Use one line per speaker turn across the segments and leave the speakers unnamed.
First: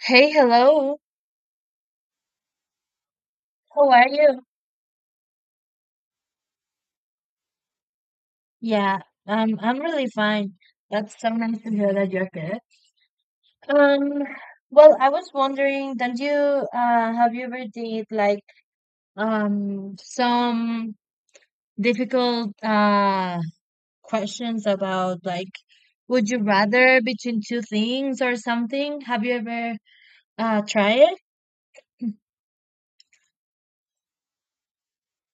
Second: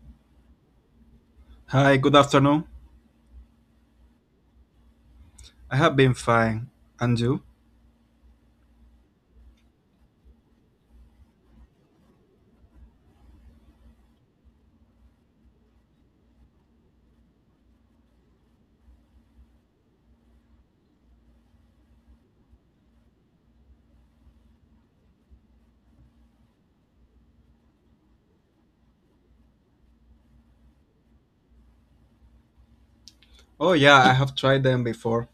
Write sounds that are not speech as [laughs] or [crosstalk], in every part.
Hey, hello.
Hi, good afternoon.
How are you?
I have been fine. And you?
Yeah, I'm really fine. That's so nice to hear that you're good. Um, well, I was wondering, don't you have you ever did like some difficult questions about like would you rather between two things or something? Have you ever tried it?
Oh yeah, I have tried them before.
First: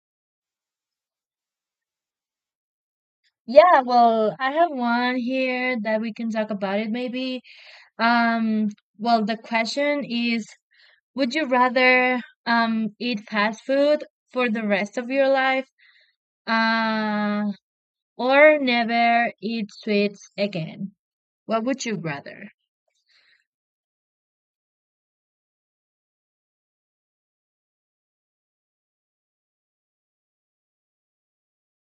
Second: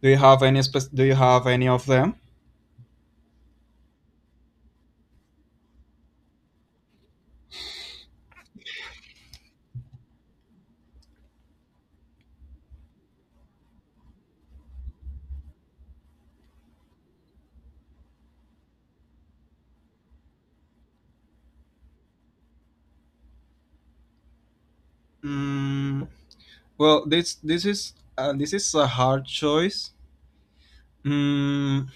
Do you have any do you have any of them?
Yeah, well, I have one here that we can talk about it maybe. Um, well, the question is, would you rather eat fast food for the rest of your life uh or never eat sweets again? What would you rather?
Mm, well, this is this is a hard choice. Mm,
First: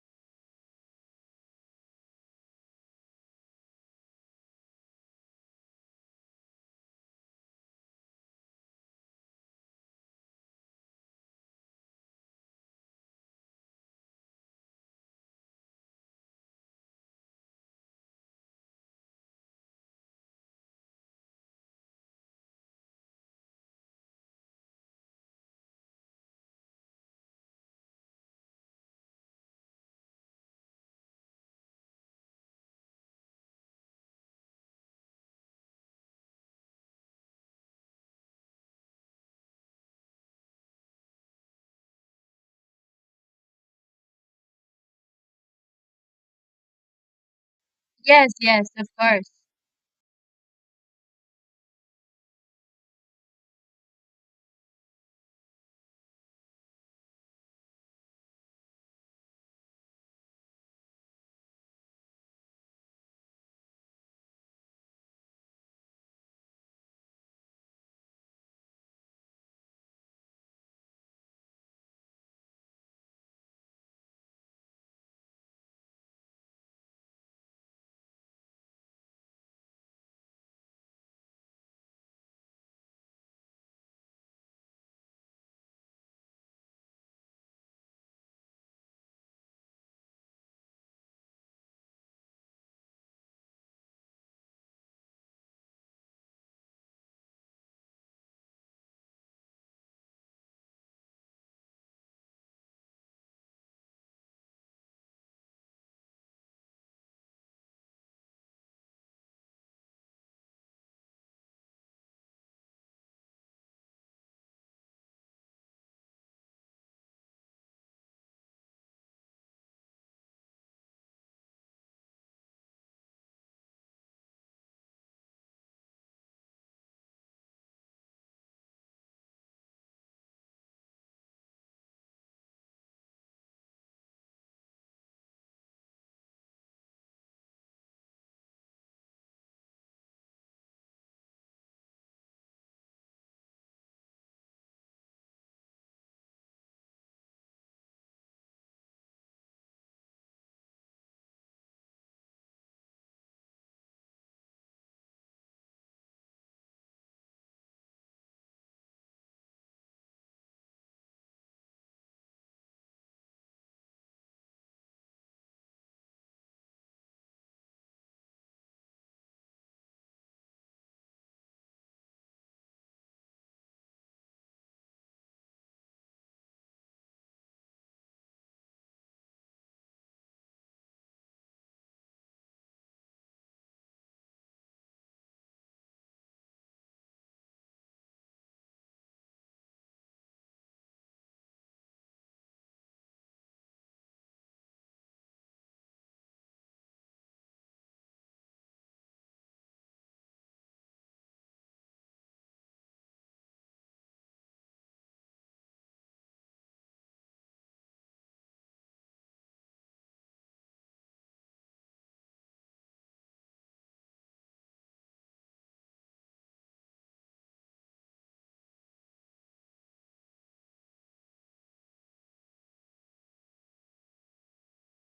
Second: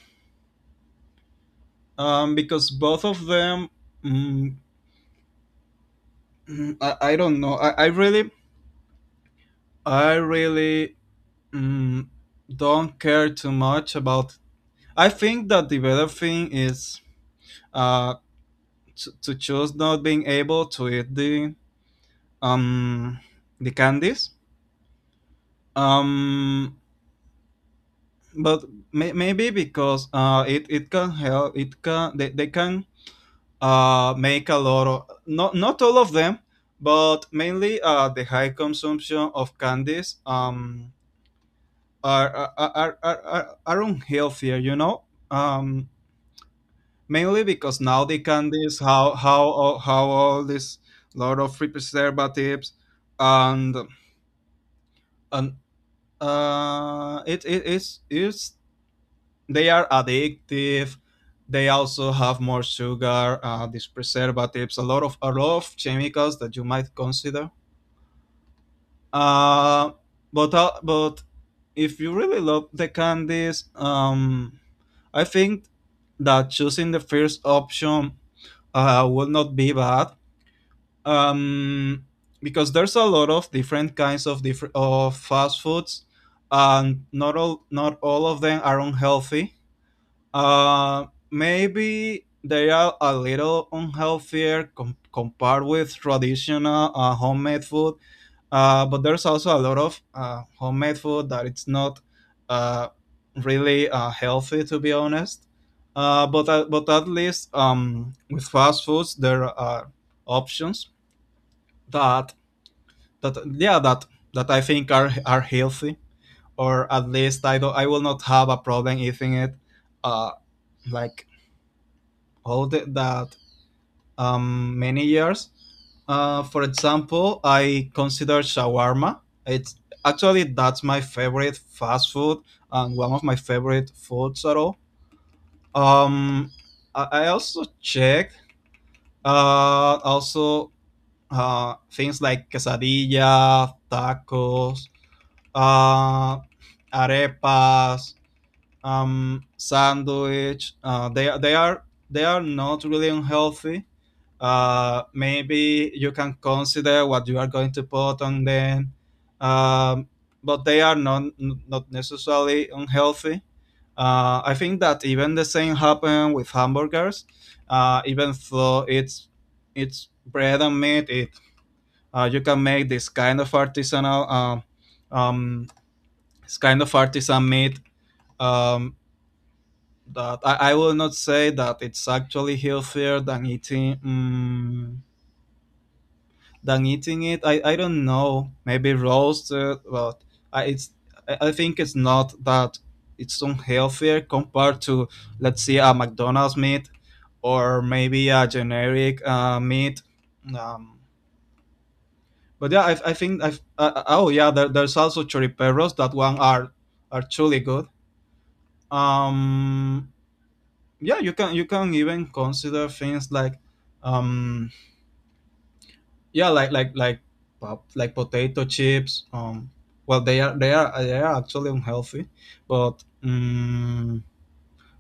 because both of them, mm, I don't know. I really I really mm, don't care too much about. I think that the better thing is uh to choose not being able to eat the um the candies, um but maybe because it it can help, it can they can make a lot of, not not all of them, but mainly the high consumption of candies are unhealthier. um Mainly because now the
Yes, yes,
candies,
of
how
course.
how how all this lot of free preservatives, and and it's it's, they are addictive, they also have more sugar, these preservatives, a lot of chemicals that you might consider. uh but if you really love the candies, I think that choosing the first option will not be bad, um, because there's a lot of different kinds of different of fast foods, and not all, not all of them are unhealthy. Uh, Maybe they are a little unhealthier compared with traditional homemade food. But there's also a lot of homemade food that it's not uh, really healthy, to be honest. But at least, with fast foods there are options that , yeah, that I think are healthy, or at least I don't, I will not have a problem eating it, uh like all the, that many years. For example, I consider shawarma, it's actually, that's my favorite fast food and one of my favorite foods at all. um I also checked, also things like quesadilla, tacos, uh, arepas, sandwich. They are, they are not really unhealthy. Maybe you can consider what you are going to put on them, um, but they are not, not necessarily unhealthy. I think that even the same happened with hamburgers. Even though it's bread and meat, it, you can make this kind of artisanal, um, it's kind of artisan meat, um, that I will not say that it's actually healthier than eating, than eating it. I don't know, maybe roasted, but I, it's, I think it's not that, it's unhealthier compared to, let's say, a McDonald's meat, or maybe a generic meat. Um, but yeah, I think oh yeah, there's also choriperos, that one are truly good. Um, yeah, you can even consider things like, um yeah like like like potato chips. They are, they are, they are actually unhealthy, but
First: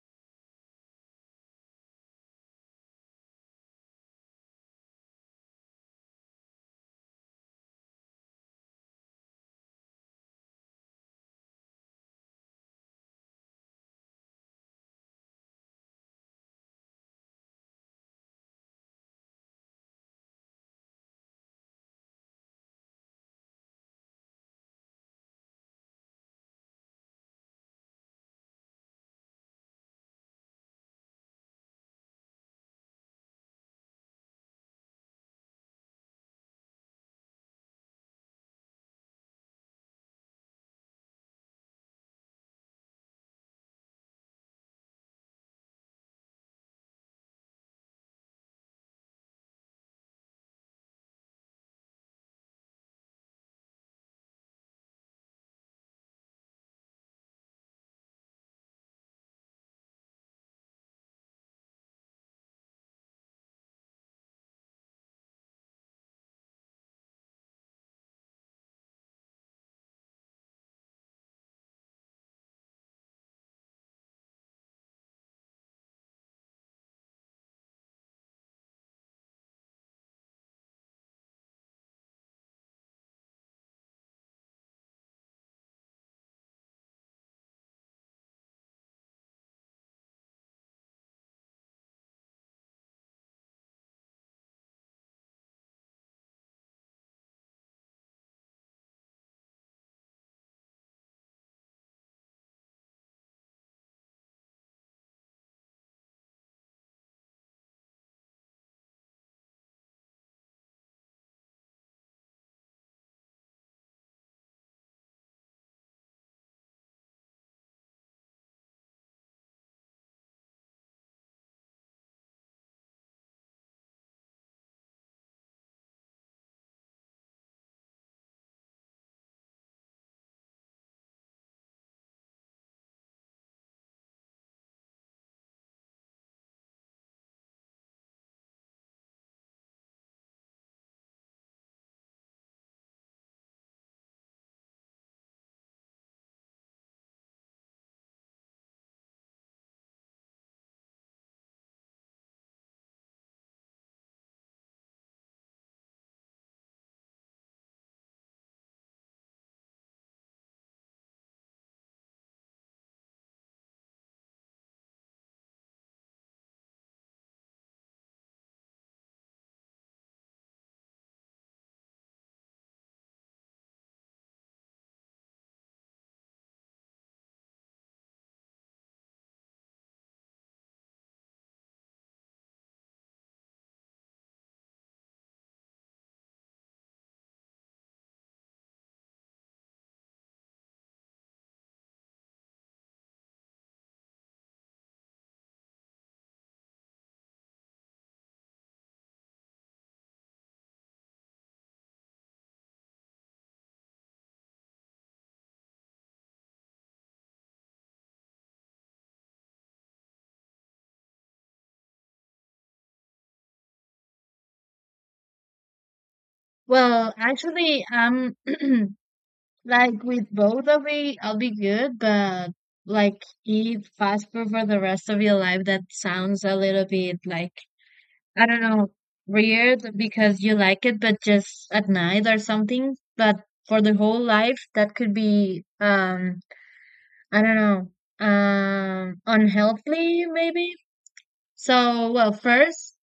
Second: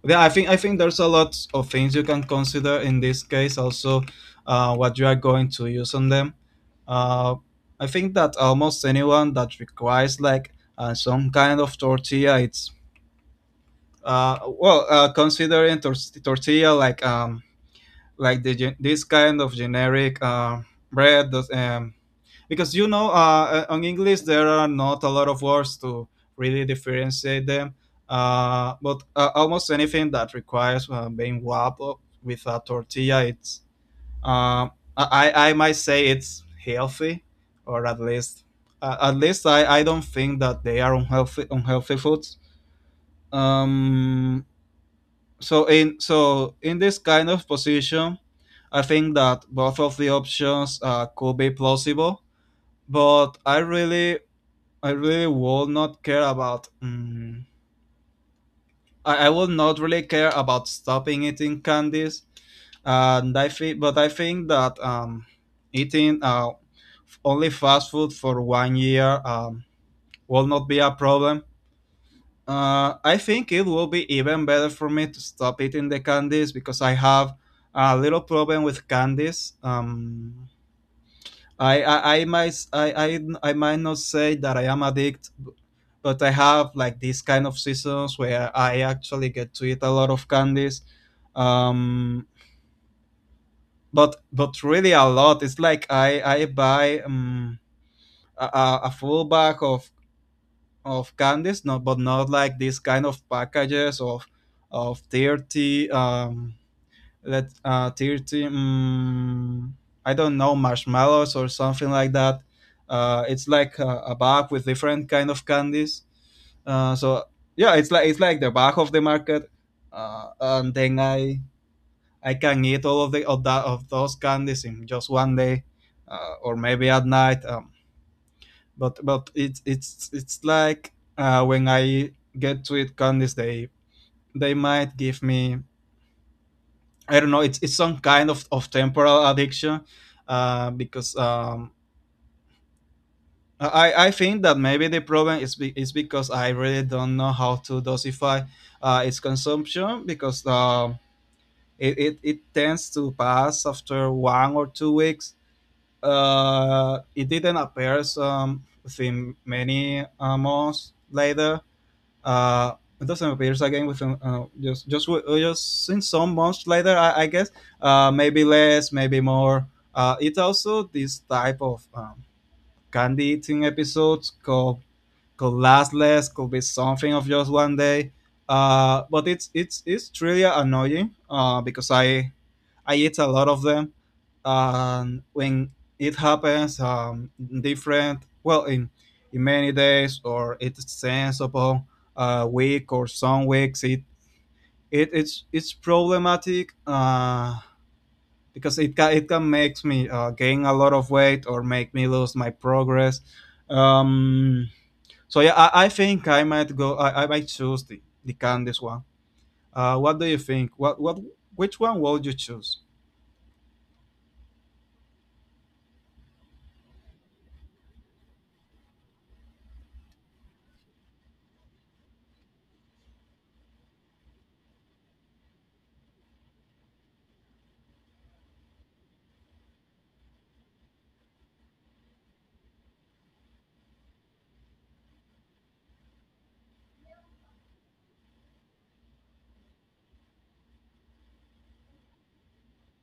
yeah, I think there's a lot of things you can consider in this case also, what you are going to use on them. uh I think that almost anyone that requires like some kind of tortilla, it's considering tortilla like, this kind of generic bread does, because you know, on english there are not a lot of words to really differentiate them. But Almost anything that requires being wrapped up with a tortilla, it's uh, I might say it's healthy, or at least, at least I don't think that they are unhealthy foods. um so in this kind of position, I think that both of the options could be plausible, but I really will not care about, I will not really care about stopping eating candies. And i think but i think that eating only fast food for 1 year, will not be a problem. I think it will be even better for me to stop eating the candies because I have a little problem with candies. I might s- I might not say that I am addict, but I have like these kind of seasons where I actually get to eat a lot of candies. Um, but really a lot. It's like I buy, a full bag of candies, not, but not like these kind of packages of 30, let 30, I don't know, marshmallows or something like that. It's like a bag with different kind of candies. So yeah, it's like, it's like the back of the market, and then I can eat all of, the of that, of those candies in just 1 day, or maybe at night. But it's, it's like, when I get to it, Candice, they might give me, I don't know, it's some kind of temporal addiction, because I think that maybe the problem is be, is because I really don't know how to dosify its consumption because, it, it, it tends to pass after 1 or 2 weeks. It didn't appear, within many months later. uh it doesn't appear again within just in some months later, I guess. Maybe less, maybe more. It also, this type of, candy eating episodes called, could last less, could be something of just 1 day. But it's, it's really annoying, because I eat a lot of them. And when it happens, different, well in many days, or it extends upon a week or some weeks, it it's problematic. Because it can make me, gain a lot of weight or make me lose my progress. Um, so yeah, I think I might go. I might choose the Candice one. What do you think? What which one would you choose?
Well, actually, [clears throat] like with both I'll be good, but like eat fast food for the rest of your life, that sounds a little bit like, I don't know, weird because you like it, but just at night or something. But for the whole life, that could be, I don't know, unhealthy maybe. So, well, first,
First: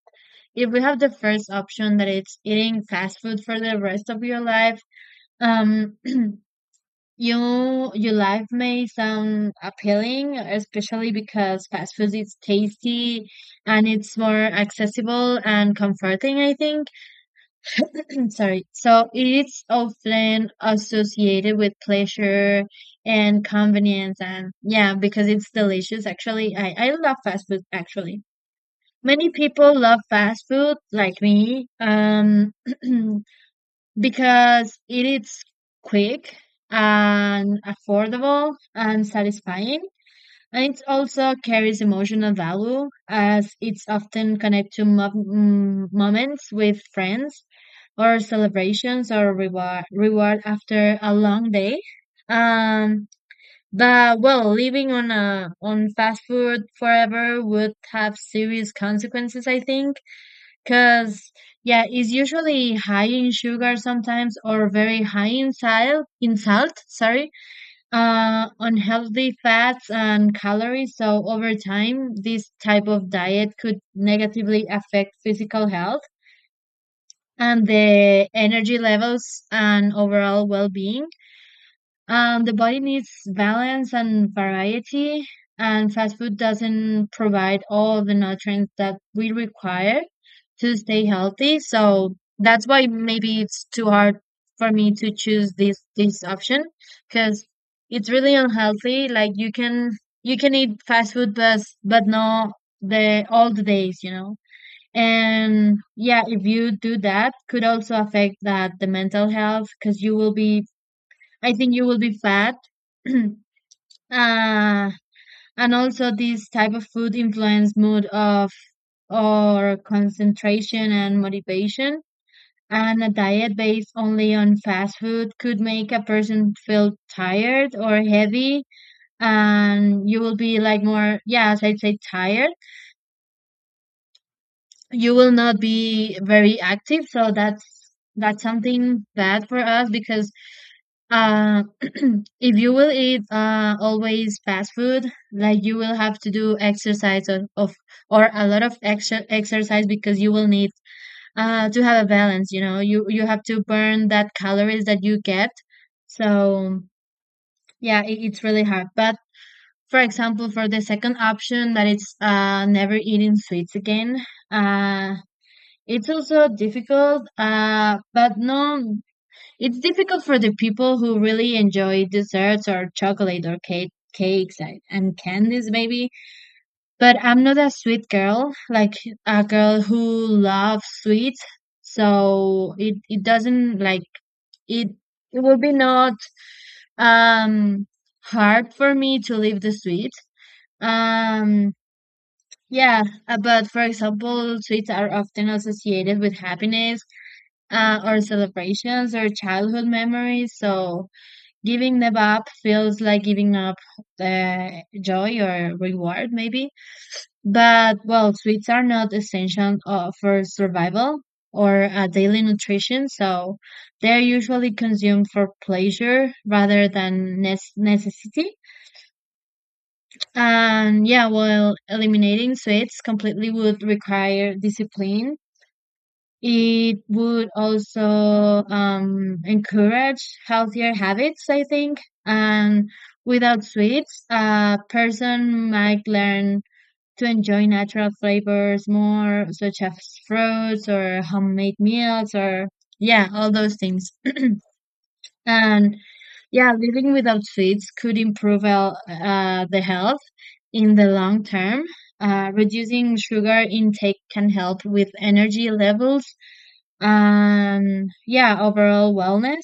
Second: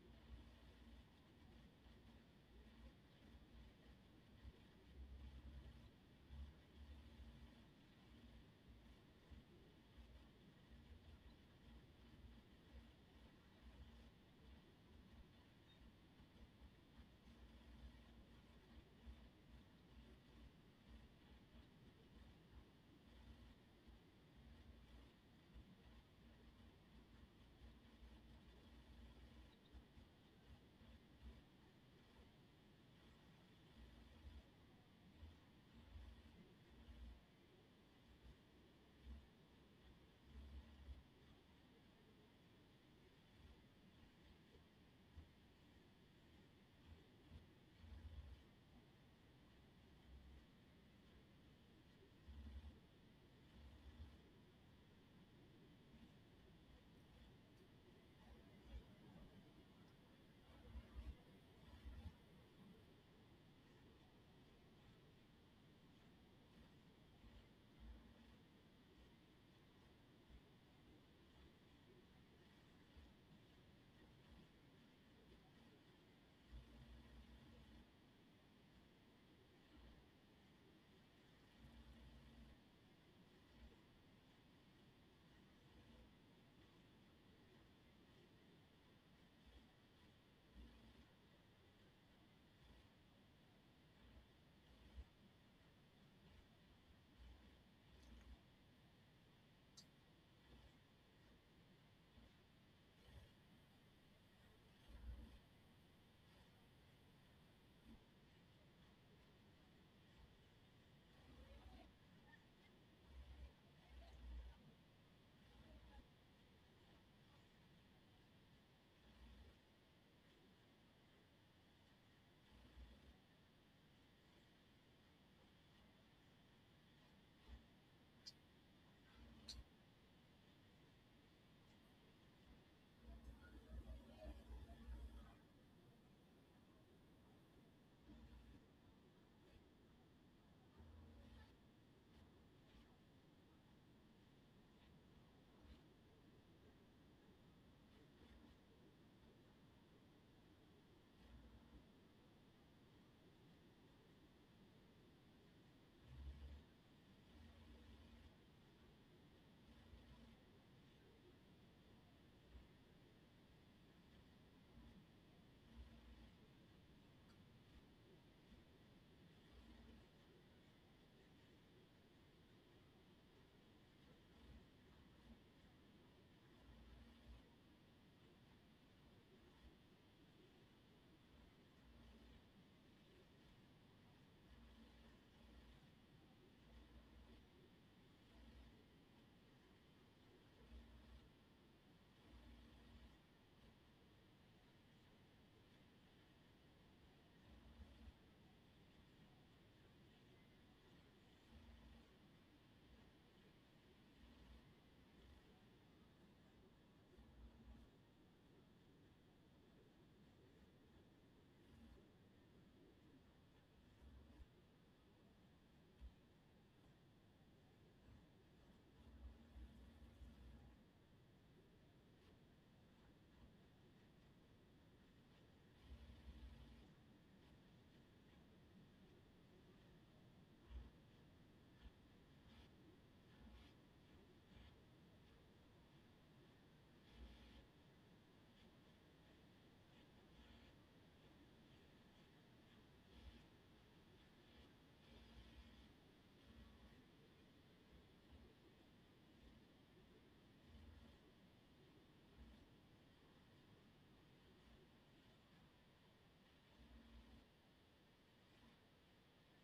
if we have the first option that it's eating fast food for the rest of your life, um, [clears throat] your life may sound appealing, especially because fast food is tasty and it's more accessible and comforting, I think. [clears throat] Sorry. So it's often associated with pleasure and convenience, and yeah, because it's delicious actually. I love fast food actually. Many people love fast food like me, [clears throat] because it is quick and affordable and satisfying. And it also carries emotional value as it's often connected to moments with friends or celebrations or reward after a long day. Um, but well, living on a on fast food forever would have serious consequences, I think, because yeah, it's usually high in sugar sometimes or very high in salt, unhealthy fats and calories. So over time, this type of diet could negatively affect physical health and the energy levels and overall well-being. The body needs balance and variety, and fast food doesn't provide all the nutrients that we require to stay healthy. So that's why maybe it's too hard for me to choose this option because it's really unhealthy. Like you can, you can eat fast food, but no the all the days, you know. And yeah, if you do that, could also affect that the mental health because you will be, I think you will be fat. [clears throat] uh, and also this type of food influence mood of or concentration and motivation. And a diet based only on fast food could make a person feel tired or heavy, and you will be like more, yeah, as I say, tired, you will not be very active, so that's something bad for us because uh [clears throat] if you will eat always fast food, like you will have to do exercise of or a lot of extra exercise because you will need to have a balance, you know, you have to burn that calories that you get. So yeah, it, it's really hard. But for example, for the second option that it's never eating sweets again, uh it's also difficult, but no, it's difficult for the people who really enjoy desserts or chocolate or cakes and candies, maybe. But I'm not a sweet girl, like a girl who loves sweets. So it doesn't like, it, it would be not um, hard for me to leave the sweets. Um, yeah, but for example, sweets are often associated with happiness or celebrations or childhood memories. So giving them up feels like giving up uh, joy or reward, maybe. But well, sweets are not essential for survival or daily nutrition, so they're usually consumed for pleasure rather than necessity. And yeah, while eliminating sweets completely would require discipline, it would also encourage healthier habits, I think. And without sweets, a person might learn to enjoy natural flavors more, such as fruits or homemade meals, or yeah, all those things. And yeah, living without sweets could improve the health in the long term. Reducing sugar intake can help with energy levels and yeah, overall wellness.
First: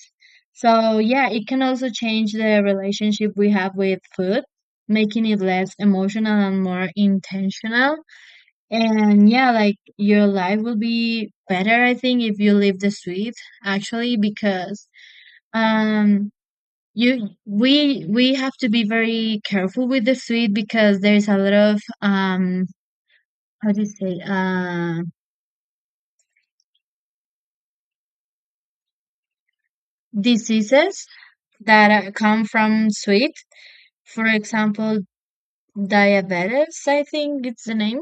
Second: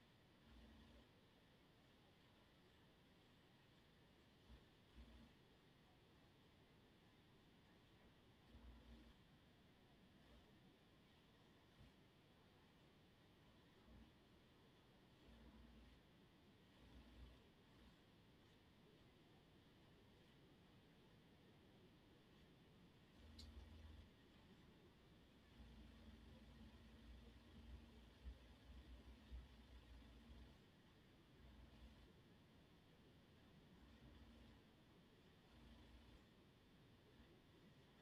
So yeah, it can also change the relationship we have with food, making it less emotional and more intentional. And yeah, like your life will be better, I think, if you leave the sweet actually, because um you we have to be very careful with the sweet because there's a lot of how do you say, diseases that come from sweet. For example, diabetes, I think it's the name.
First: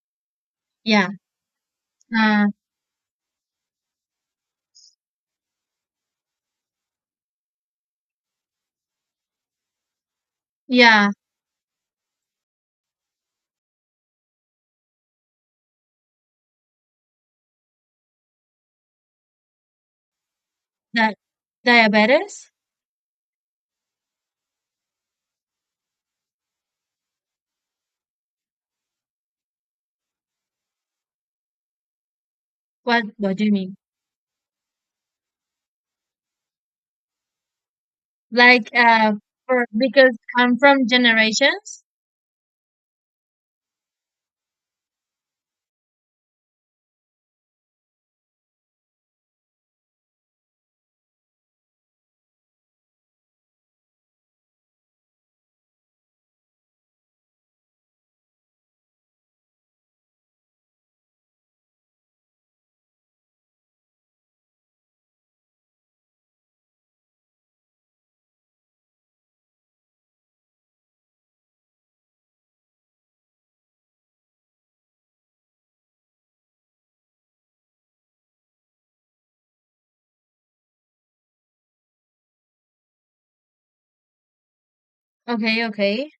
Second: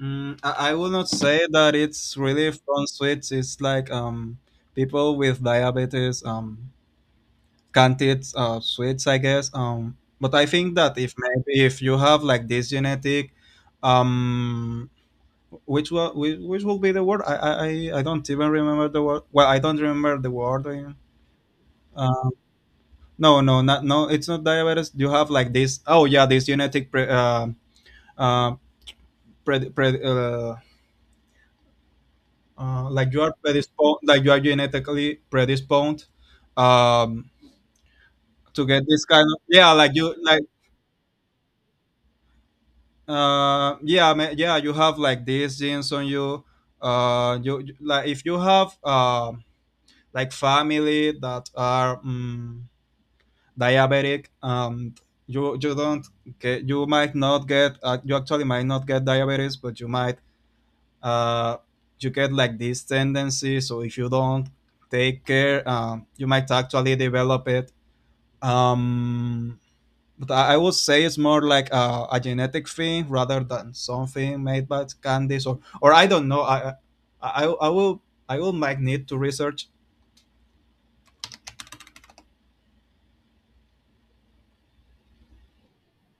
I will
Yeah.
not say that it's
Uh,
relief from sweets. It's like, people with diabetes, can't eat sweets, I guess. But I think that
yeah,
if, maybe if you have like this genetic, um, which will, which will be the word? I don't even remember the word. Well, I don't remember the word.
that
uh,
diabetes.
No, no, not no. It's not diabetes. You have like this. Oh yeah, this genetic pre, uh, pre, pre
What
like you are
what do you mean?
predisposed, like you are genetically predisposed, um, to
Like
get this
uh,
kind of,
for
yeah, like you
because
like,
I'm from generations.
yeah, yeah. You have like these genes on you. You like if you have like family that are, diabetic, you you don't get, you might not get, you actually might not get diabetes, but you might uh, you get like this tendency. So if you don't take care, you might actually develop it. Um, but I would say it's more like a genetic thing rather than something made by candies or I don't know. I will, I will might need to research.
Okay, okay.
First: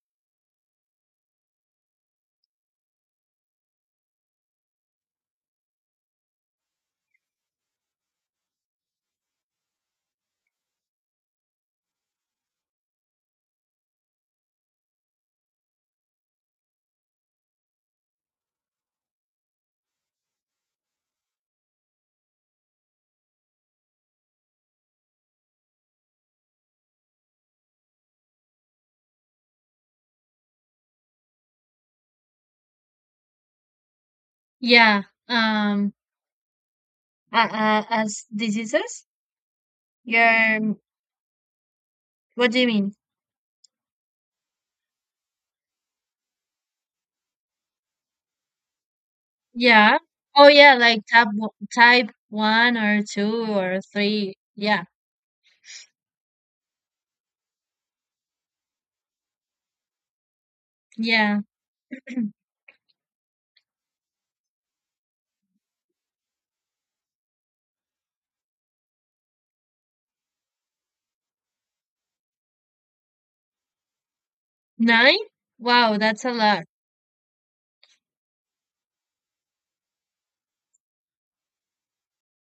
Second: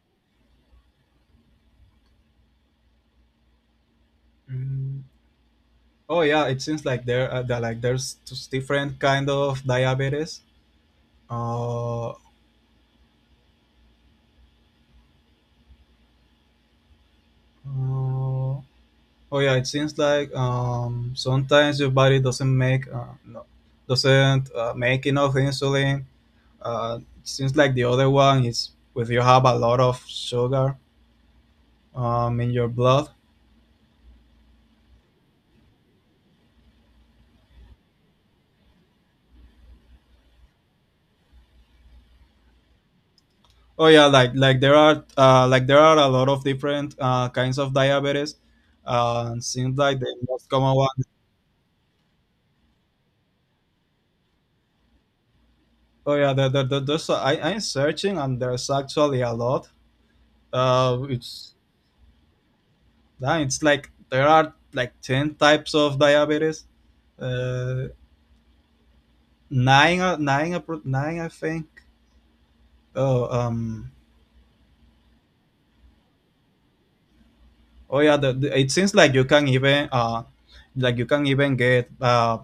Mm, Oh yeah, it seems like there that like there's just different kind of diabetes. Uh, uh, Oh yeah, it seems like, sometimes your body doesn't make no, doesn't make enough insulin. It seems like the other one is if you have a lot of sugar, in your blood.
Yeah. Um as diseases? Yeah. What do you mean?
Oh yeah, like there are a lot of different kinds of diabetes. Seems
Yeah.
like the
Oh
most
yeah,
common
like
one.
type 1 or 2 or 3. Yeah.
Oh yeah, there's a, I'm searching and there's actually a lot.
Yeah.
It's, yeah, it's like there are like 10 types of diabetes. Uh, Nine, nine, nine, I think. Oh,
9? Wow, that's a lot.
oh yeah. It seems like you can even, like you can even get,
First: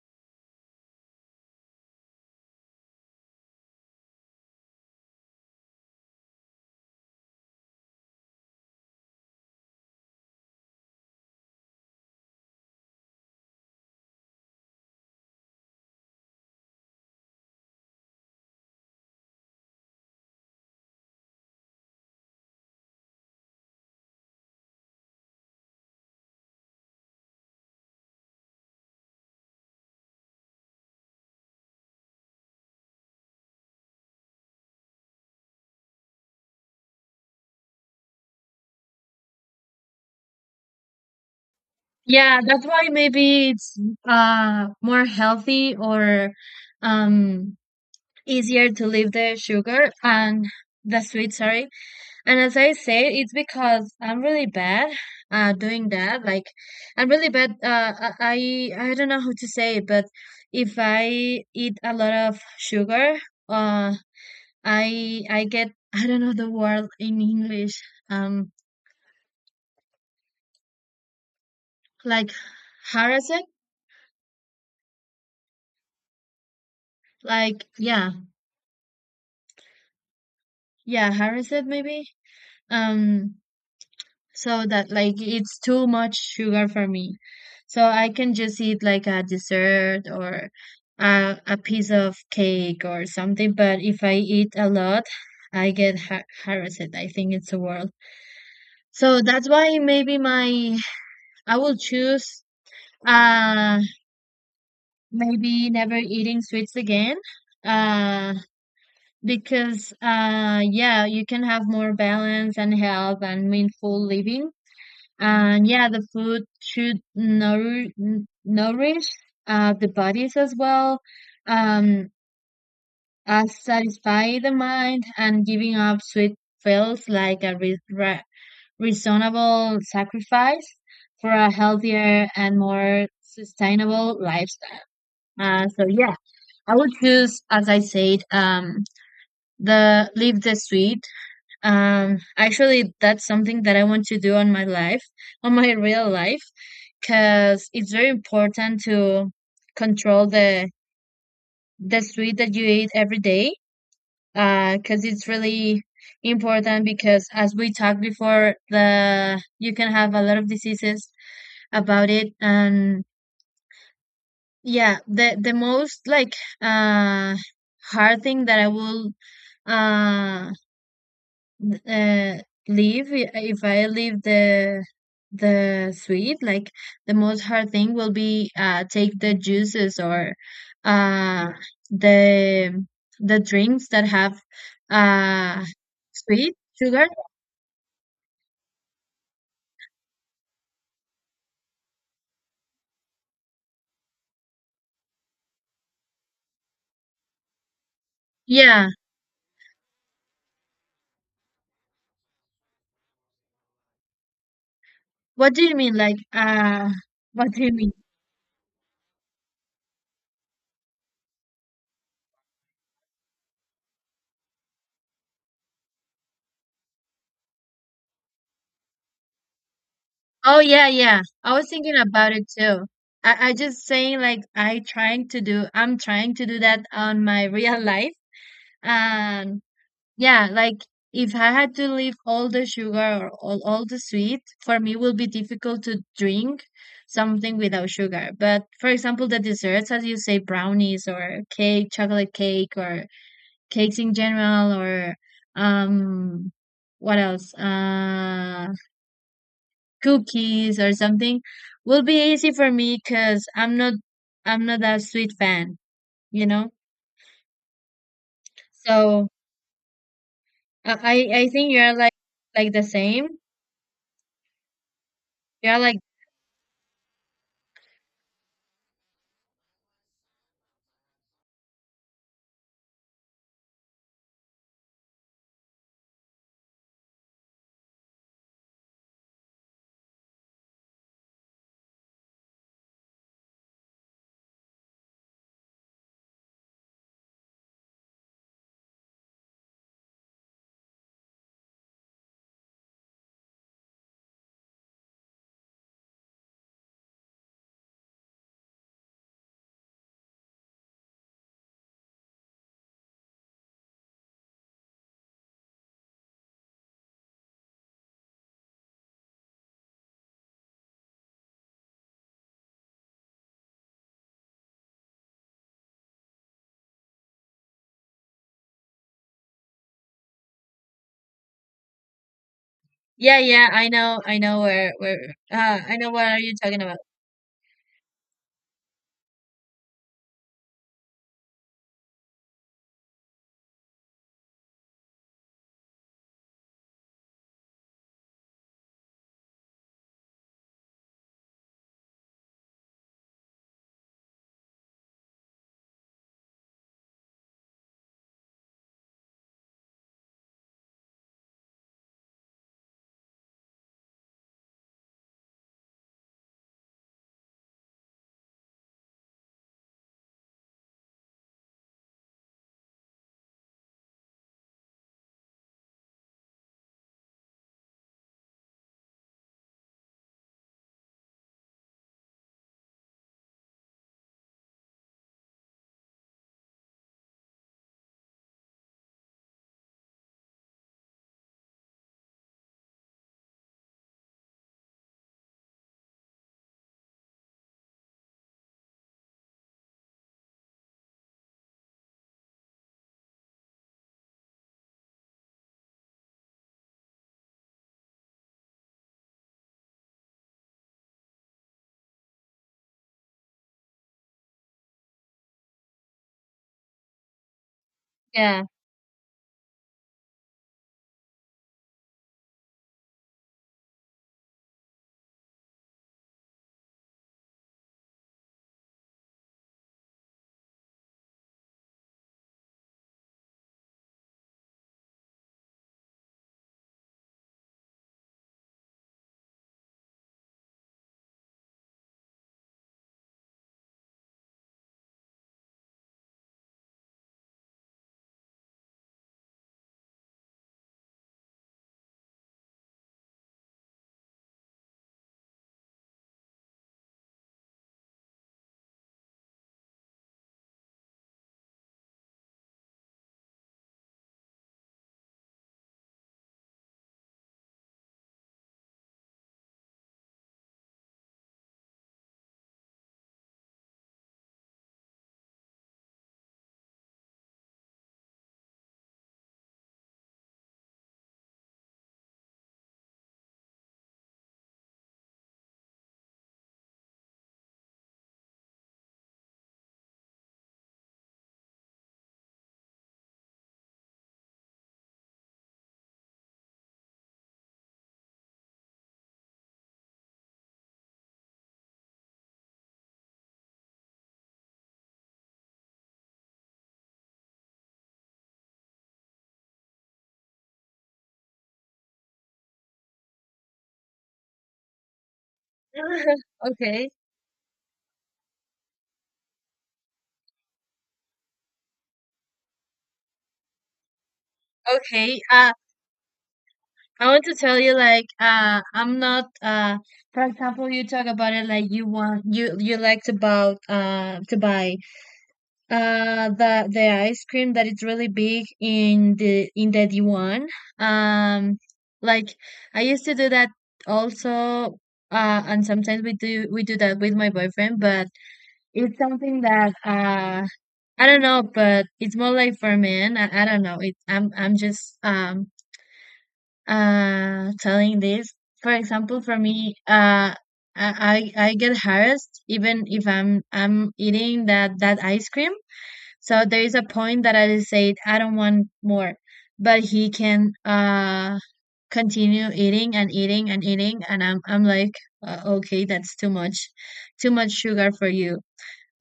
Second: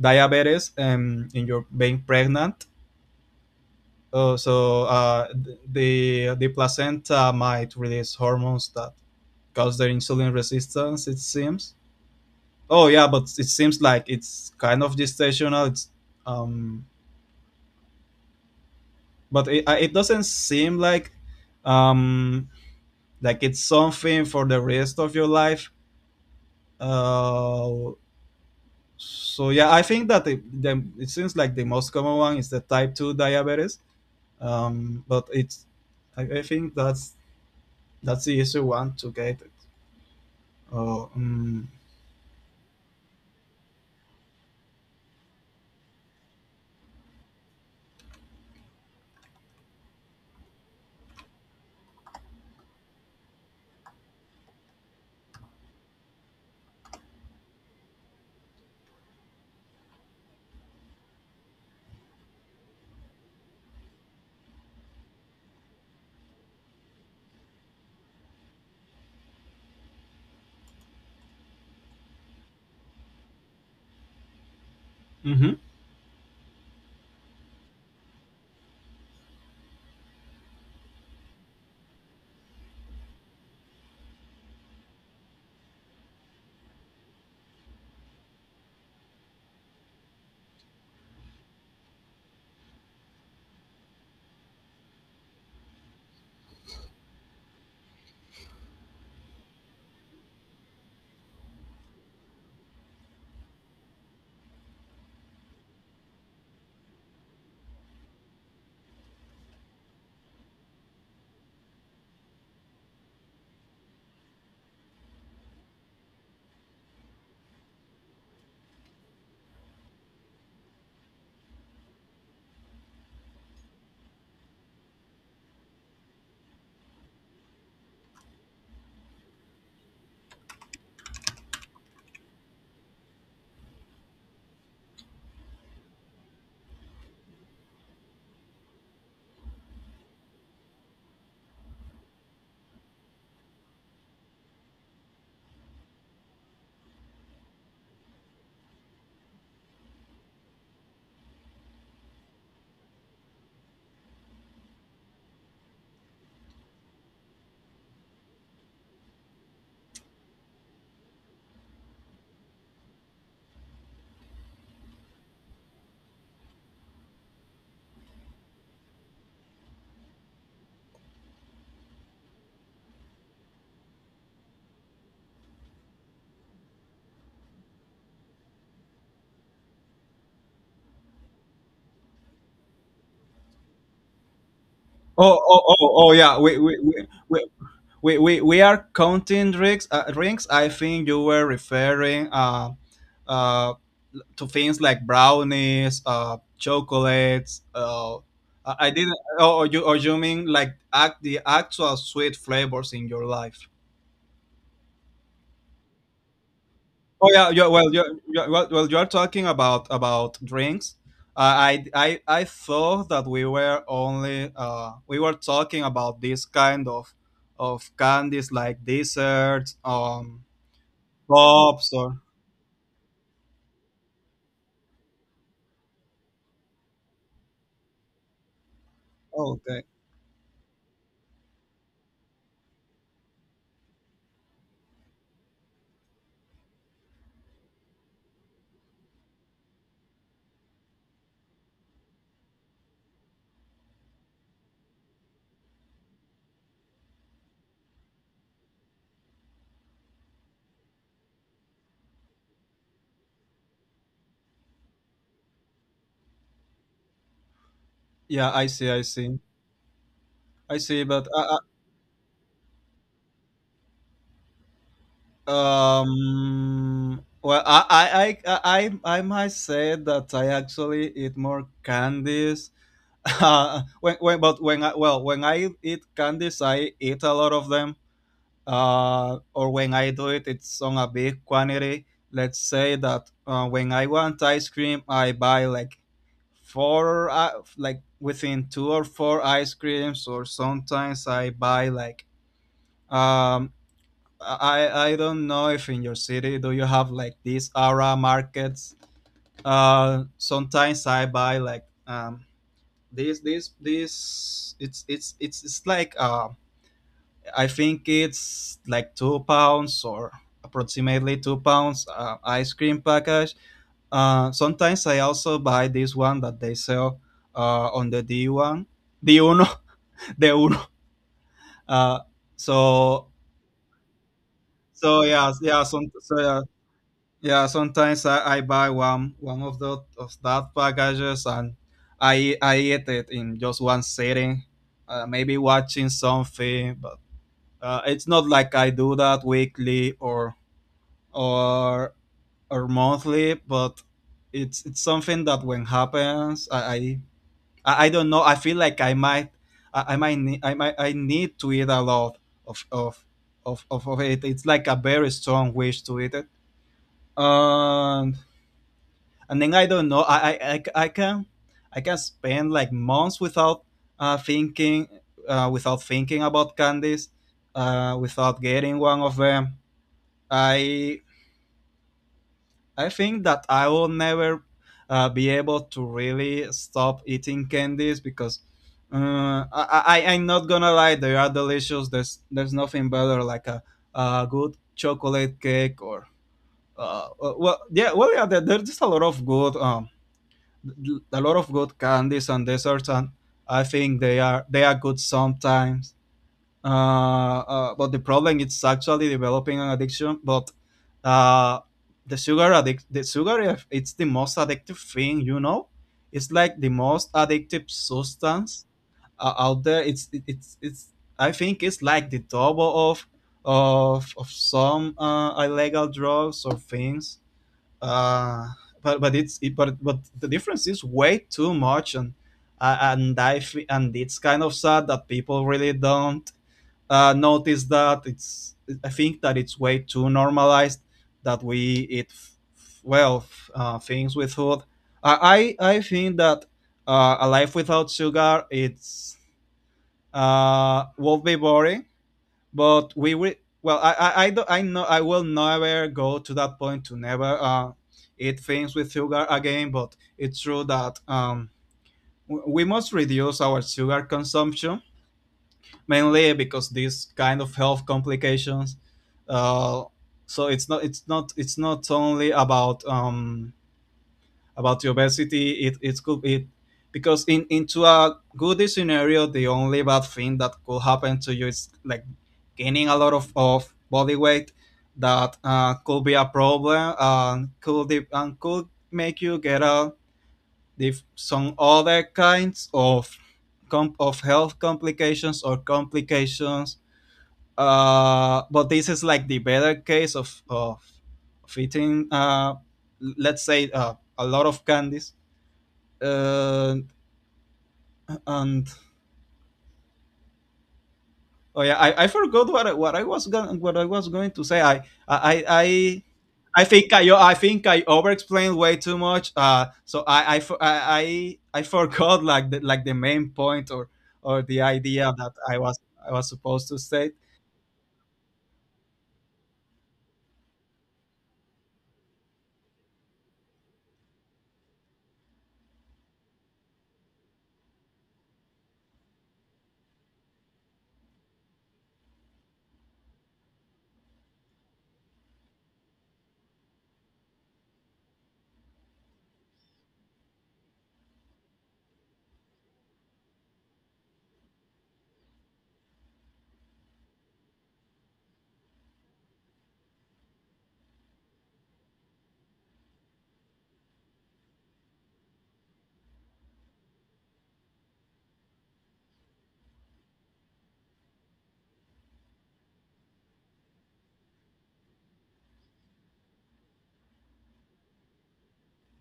diabetes, in your being pregnant. Oh, so the placenta might release hormones that cause the insulin resistance. It seems. Oh yeah, but it seems like it's kind of gestational. It's, um, but it, it doesn't seem like, um like it's something for the rest of your life, uh, so yeah, I think that it, the, it seems like the most common one is the type 2 diabetes, but it's, I think that's the easy one to get it. oh mm,
Yeah, that's why maybe it's more healthy or um easier to leave the sugar and the sweet, sorry. And as I said, it's because I'm really bad doing that. Like I'm really bad I don't know how to say it, but if I eat a lot of sugar, uh I get, I don't know the word in English. Um like harassed,
mhm.
like yeah, yeah, harassed maybe. Um so that like it's too much sugar for me, so I can just eat like a dessert or a piece of cake or something, but if I eat a lot I get harassed, I think it's the word. So that's why maybe my, I will choose uh maybe never eating sweets again, uh because yeah, you can have more balance and health and meaningful living. And yeah, the food should nourish, nourish the bodies as well, um, as satisfy the mind, and giving up sweet feels like a reasonable sacrifice for a healthier and more sustainable lifestyle. So yeah, I would choose, as I said, the leave the sweet, actually, that's something that I want to do on my life, [laughs] on my real life, because it's very important to control the sweet that you eat every day. Because it's really important because as we talked before, the you can have a lot of diseases about it, and yeah, the most like uh hard thing that I will uh uh, leave, if I leave the sweet, like the most hard thing will be take the juices or uh the the drinks that have
Oh, oh
uh
oh oh yeah,
sweet sugar.
we are counting drinks, rings. I think you were referring, uh, to things like brownies, chocolates.
Yeah.
I didn't. Or you mean like act, the actual sweet flavors in your life?
What do you mean? Like uh,
Oh
[laughs]
yeah,
what do
yeah.
you mean?
Well, you are talking about drinks. I thought that we were only we were talking about this kind of candies like desserts,
Oh yeah, yeah. I was
pops,
thinking
or
about it too. I just saying like I trying to do, I'm trying to do that on my [laughs] real life,
oh,
and
okay.
yeah, like if I had to leave all the sugar or all the sweet, for me will be difficult to drink something without sugar. But for example, the desserts, as you say, brownies or cake, chocolate cake or cakes in general, or um what else? Uh, cookies or something will be easy for me because 'cause I'm not that sweet fan, you know?
Yeah, I see, I
So
see, I
I
see.
I
But
I
I,
think you're like the same. You're like,
Um. Well, I might say that I actually eat more candies. [laughs] When but when I well when I eat candies, I eat a lot of them. Or when I do it, it's on a big quantity. Let's say that when I want ice cream, I buy like four, like within two or four ice creams, or sometimes I buy like um I don't know if in your city do you have like these Ara markets. Sometimes I buy like this this this it's like I think it's like 2 pounds or approximately 2 pounds ice cream package. Sometimes I also buy this one that they sell on the D one D uno. [laughs] D uno. Uh, so
yeah, yeah, I know where,
so yeah yeah
I know
some
what are
so
you
yeah,
talking about.
Yeah, sometimes I buy one of the of that packages and I eat it in just one sitting, maybe watching something. But it's not like I do that weekly or or monthly. But it's something that when happens, I don't know. I feel like I might need, I need to eat a lot of of of it. It's like a very strong wish to eat it and and then I don't know. I can spend like months without thinking without thinking about candies, without getting one of them. I I think that I will never be able to really stop eating candies because I I'm not gonna lie, they are delicious. There's nothing better like a good chocolate cake or there, there's just a lot of good a lot of good candies and desserts, and I think they are good sometimes. But the problem is actually developing an addiction. But uh, the sugar addict the sugar if- it's the most addictive thing, you know. It's like the most addictive
Yeah.
substance out there. It's it- it's I think it's like the double of some illegal drugs or things. Uh, but it's it, But the difference is way too much, and and it's kind of sad that people really don't notice that. It's I think that it's way too normalized that we eat f- f- well f- things with food. I think that a life without sugar it's will be boring but we will. Well, I know I will never go to that point to never eat things with sugar again. But it's true that we must reduce our sugar consumption mainly because these kind of health complications. Uh, so it's not only about the obesity. It could it Because in into a good scenario, the only bad thing that could happen to you is like gaining a lot of body weight that could be a problem and could and could make you get a some other kinds of of health complications or complications. But this is like the better case of eating, let's say, a lot of candies. Uh, and oh yeah, I forgot what I was going what I was going to say. I I I
[laughs]
I
Okay.
think I think I overexplained way too much. So I fo- I forgot like the main point or the idea
Okay.
that
Uh,
I was supposed to
I
state.
want to tell you like uh, I'm not uh, for example you talk about it like you want, you liked about to buy the ice cream that is really big in the D1. Um like I used to do that also, and sometimes we do that with my boyfriend, but it's something that I don't know, but it's more like for men. I don't know. It, I'm just telling this. For example, for me, I, I get harassed even if I'm eating that ice cream. So there is a point that I just said I don't want more, but he can continue eating and eating and eating, and I'm like okay, that's too much sugar for you.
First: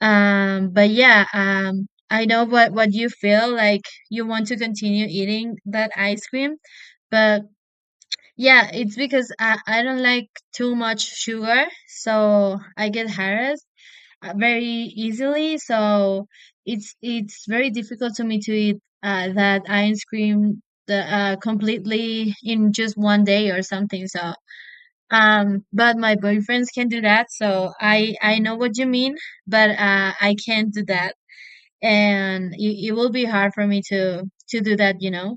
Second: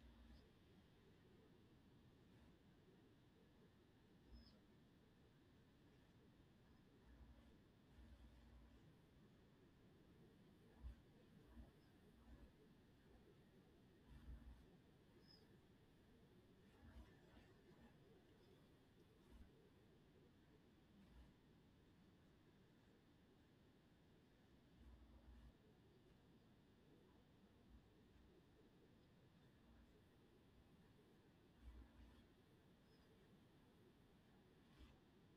But yeah, I know what you feel, like you want to continue eating that ice cream, but yeah, it's because I don't like too much sugar, so I get harassed very easily. So it's very difficult to me to eat that ice cream the completely in just 1 day or something. So but my boyfriends can do that, so I know what you mean, but I can't do that, and it will be hard for me to do that, you know.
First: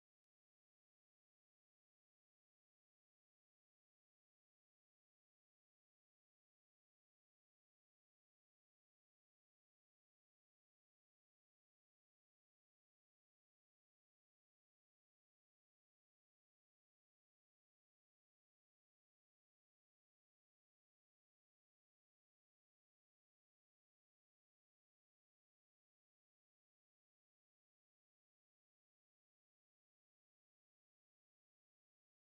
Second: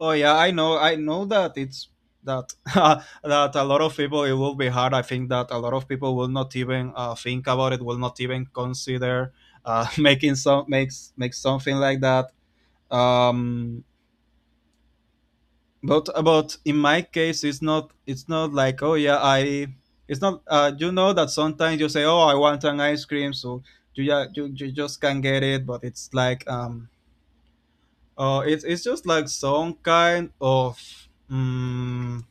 Oh yeah, I know that it's that [laughs] that a lot of people it will be hard. I think that a lot of people will not even think about it. Will not even consider [laughs] making some makes make something like that. Um, but about in my case it's not like oh yeah I it's not you know that sometimes you say oh I want an ice cream so you yeah you just can't get it but it's like um oh it's just like some kind of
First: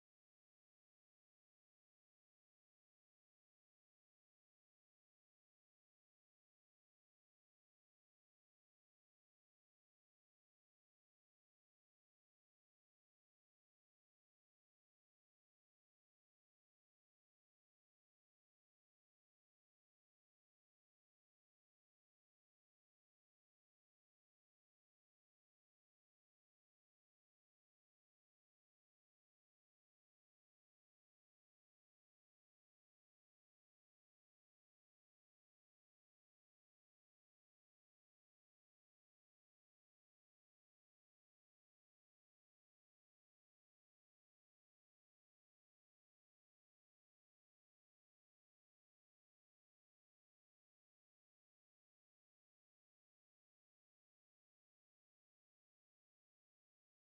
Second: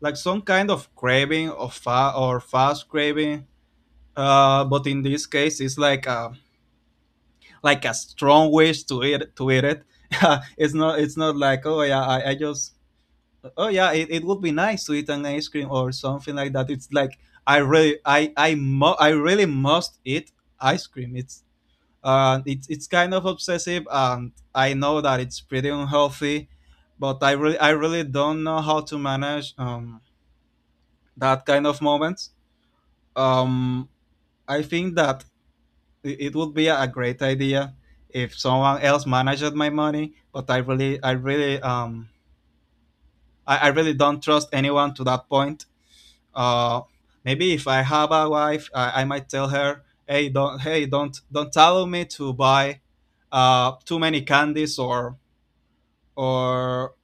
like some kind of craving of fa- or fast craving but in this case it's like a strong wish to eat it. [laughs] It's not it's not like oh yeah I just oh yeah, it would be nice to eat an ice cream or something like that. It's like I really I really must eat ice cream. It's kind of obsessive and I know that it's pretty unhealthy, but I really don't know how to manage that kind of moments. Um, I think that it would be a great idea if someone else managed my money, but I really I really don't trust anyone to that point. Uh, maybe if I have a wife, I might tell her, "Hey, don't, don't tell me to buy too many candies or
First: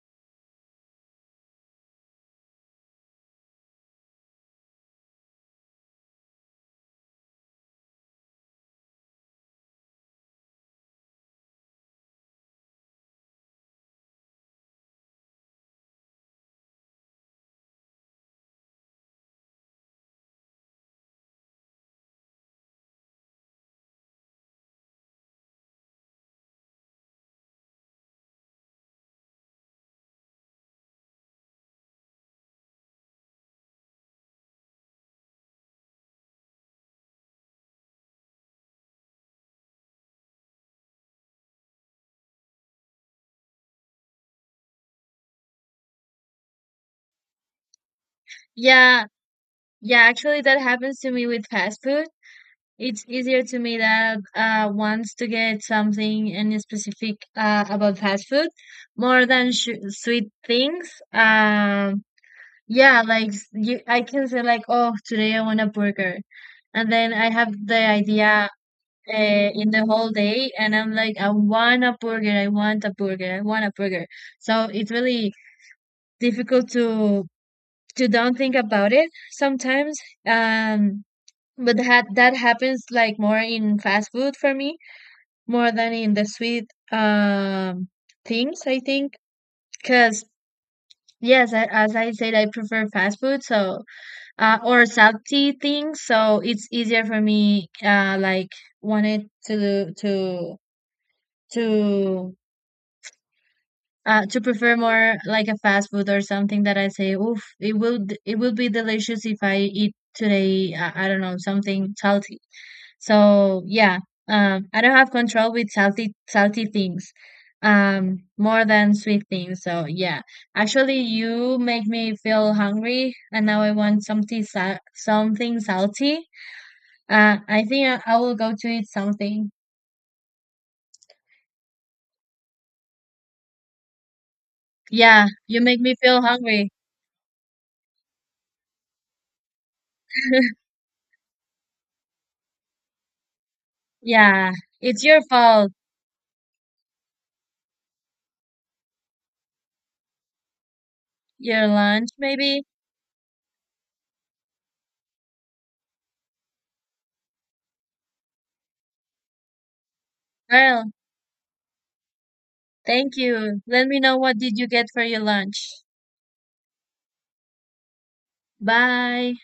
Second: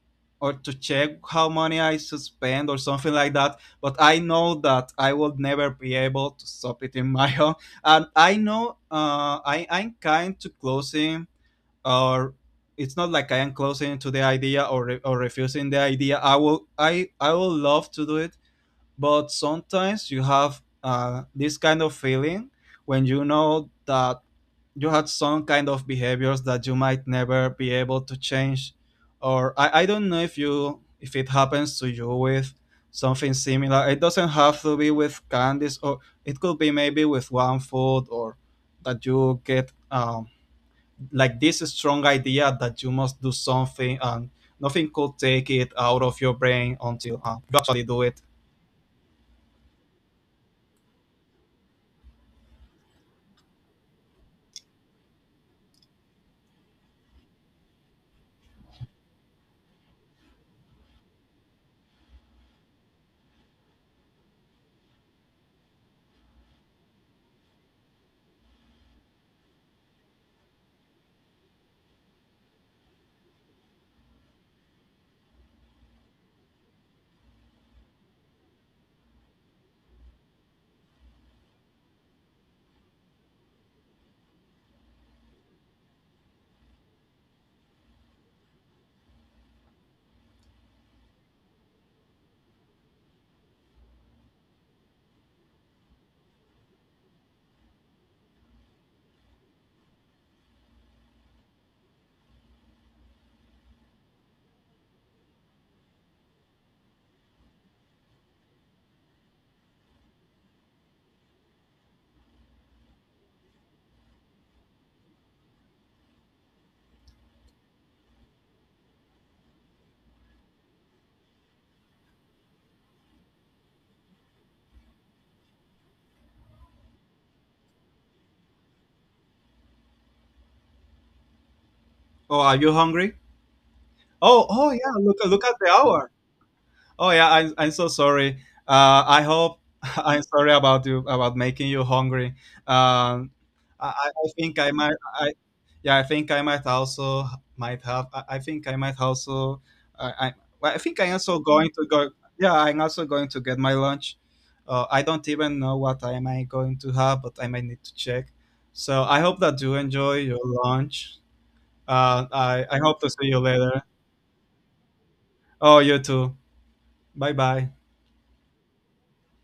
or to check how money I should spend or something like that." But I know that I will never be able to stop it in my [laughs] own, and I know I'm kind to closing or it's not like I am closing to the idea or, refusing the idea. I will love to do it, but sometimes you have this kind of feeling when you know that you had some kind of behaviors that you might never be able to change or I don't know if you if it happens to you with something similar it doesn't have to be with candies or it could be maybe with one food or that you get like this strong idea that you must do something and nothing could take it out of your brain until you actually do it.
Yeah, yeah, actually that happens to me with fast food. It's easier to me that uh, wants to get something in specific uh, about fast food more than sweet things. Yeah, like you, I can say like, oh, today I want a burger, and then I have the idea in the whole day, and I'm like, I want a burger, I want a burger, I want a burger. So it's really difficult to don't think about it sometimes. Um, but that that happens like more in fast food for me more than in the sweet um things. I think because yes, I, as I said, I prefer fast food, so or salty things. So it's easier for me. Like wanted to to uh, to prefer more like a fast food or something that I say, oof, it will it will be delicious if I eat today. I don't know, something salty. So yeah, I don't have control with salty things, more than sweet things. So yeah, actually, you make me feel hungry, and now I want something sa something salty. I think I will go to eat something.
Oh, are you hungry? Oh, oh yeah. Look,
Yeah,
look at
you
the
make me
hour.
feel hungry.
Oh yeah. I'm so sorry. I hope [laughs] I'm sorry about you about making you hungry. Um, I
Yeah,
think I might.
it's your
I
fault.
yeah. I think I might also might have. I think I might also. I Well, I think I also
Your
going to go.
lunch,
Yeah,
maybe?
I'm also going to get my lunch. I don't even know what I going to have, but I might need to check. So I hope that you enjoy your
Girl,
lunch. I hope to
thank
see you
you.
later.
Let me know what did you get for your lunch.
Oh, you too. Bye bye.
Bye.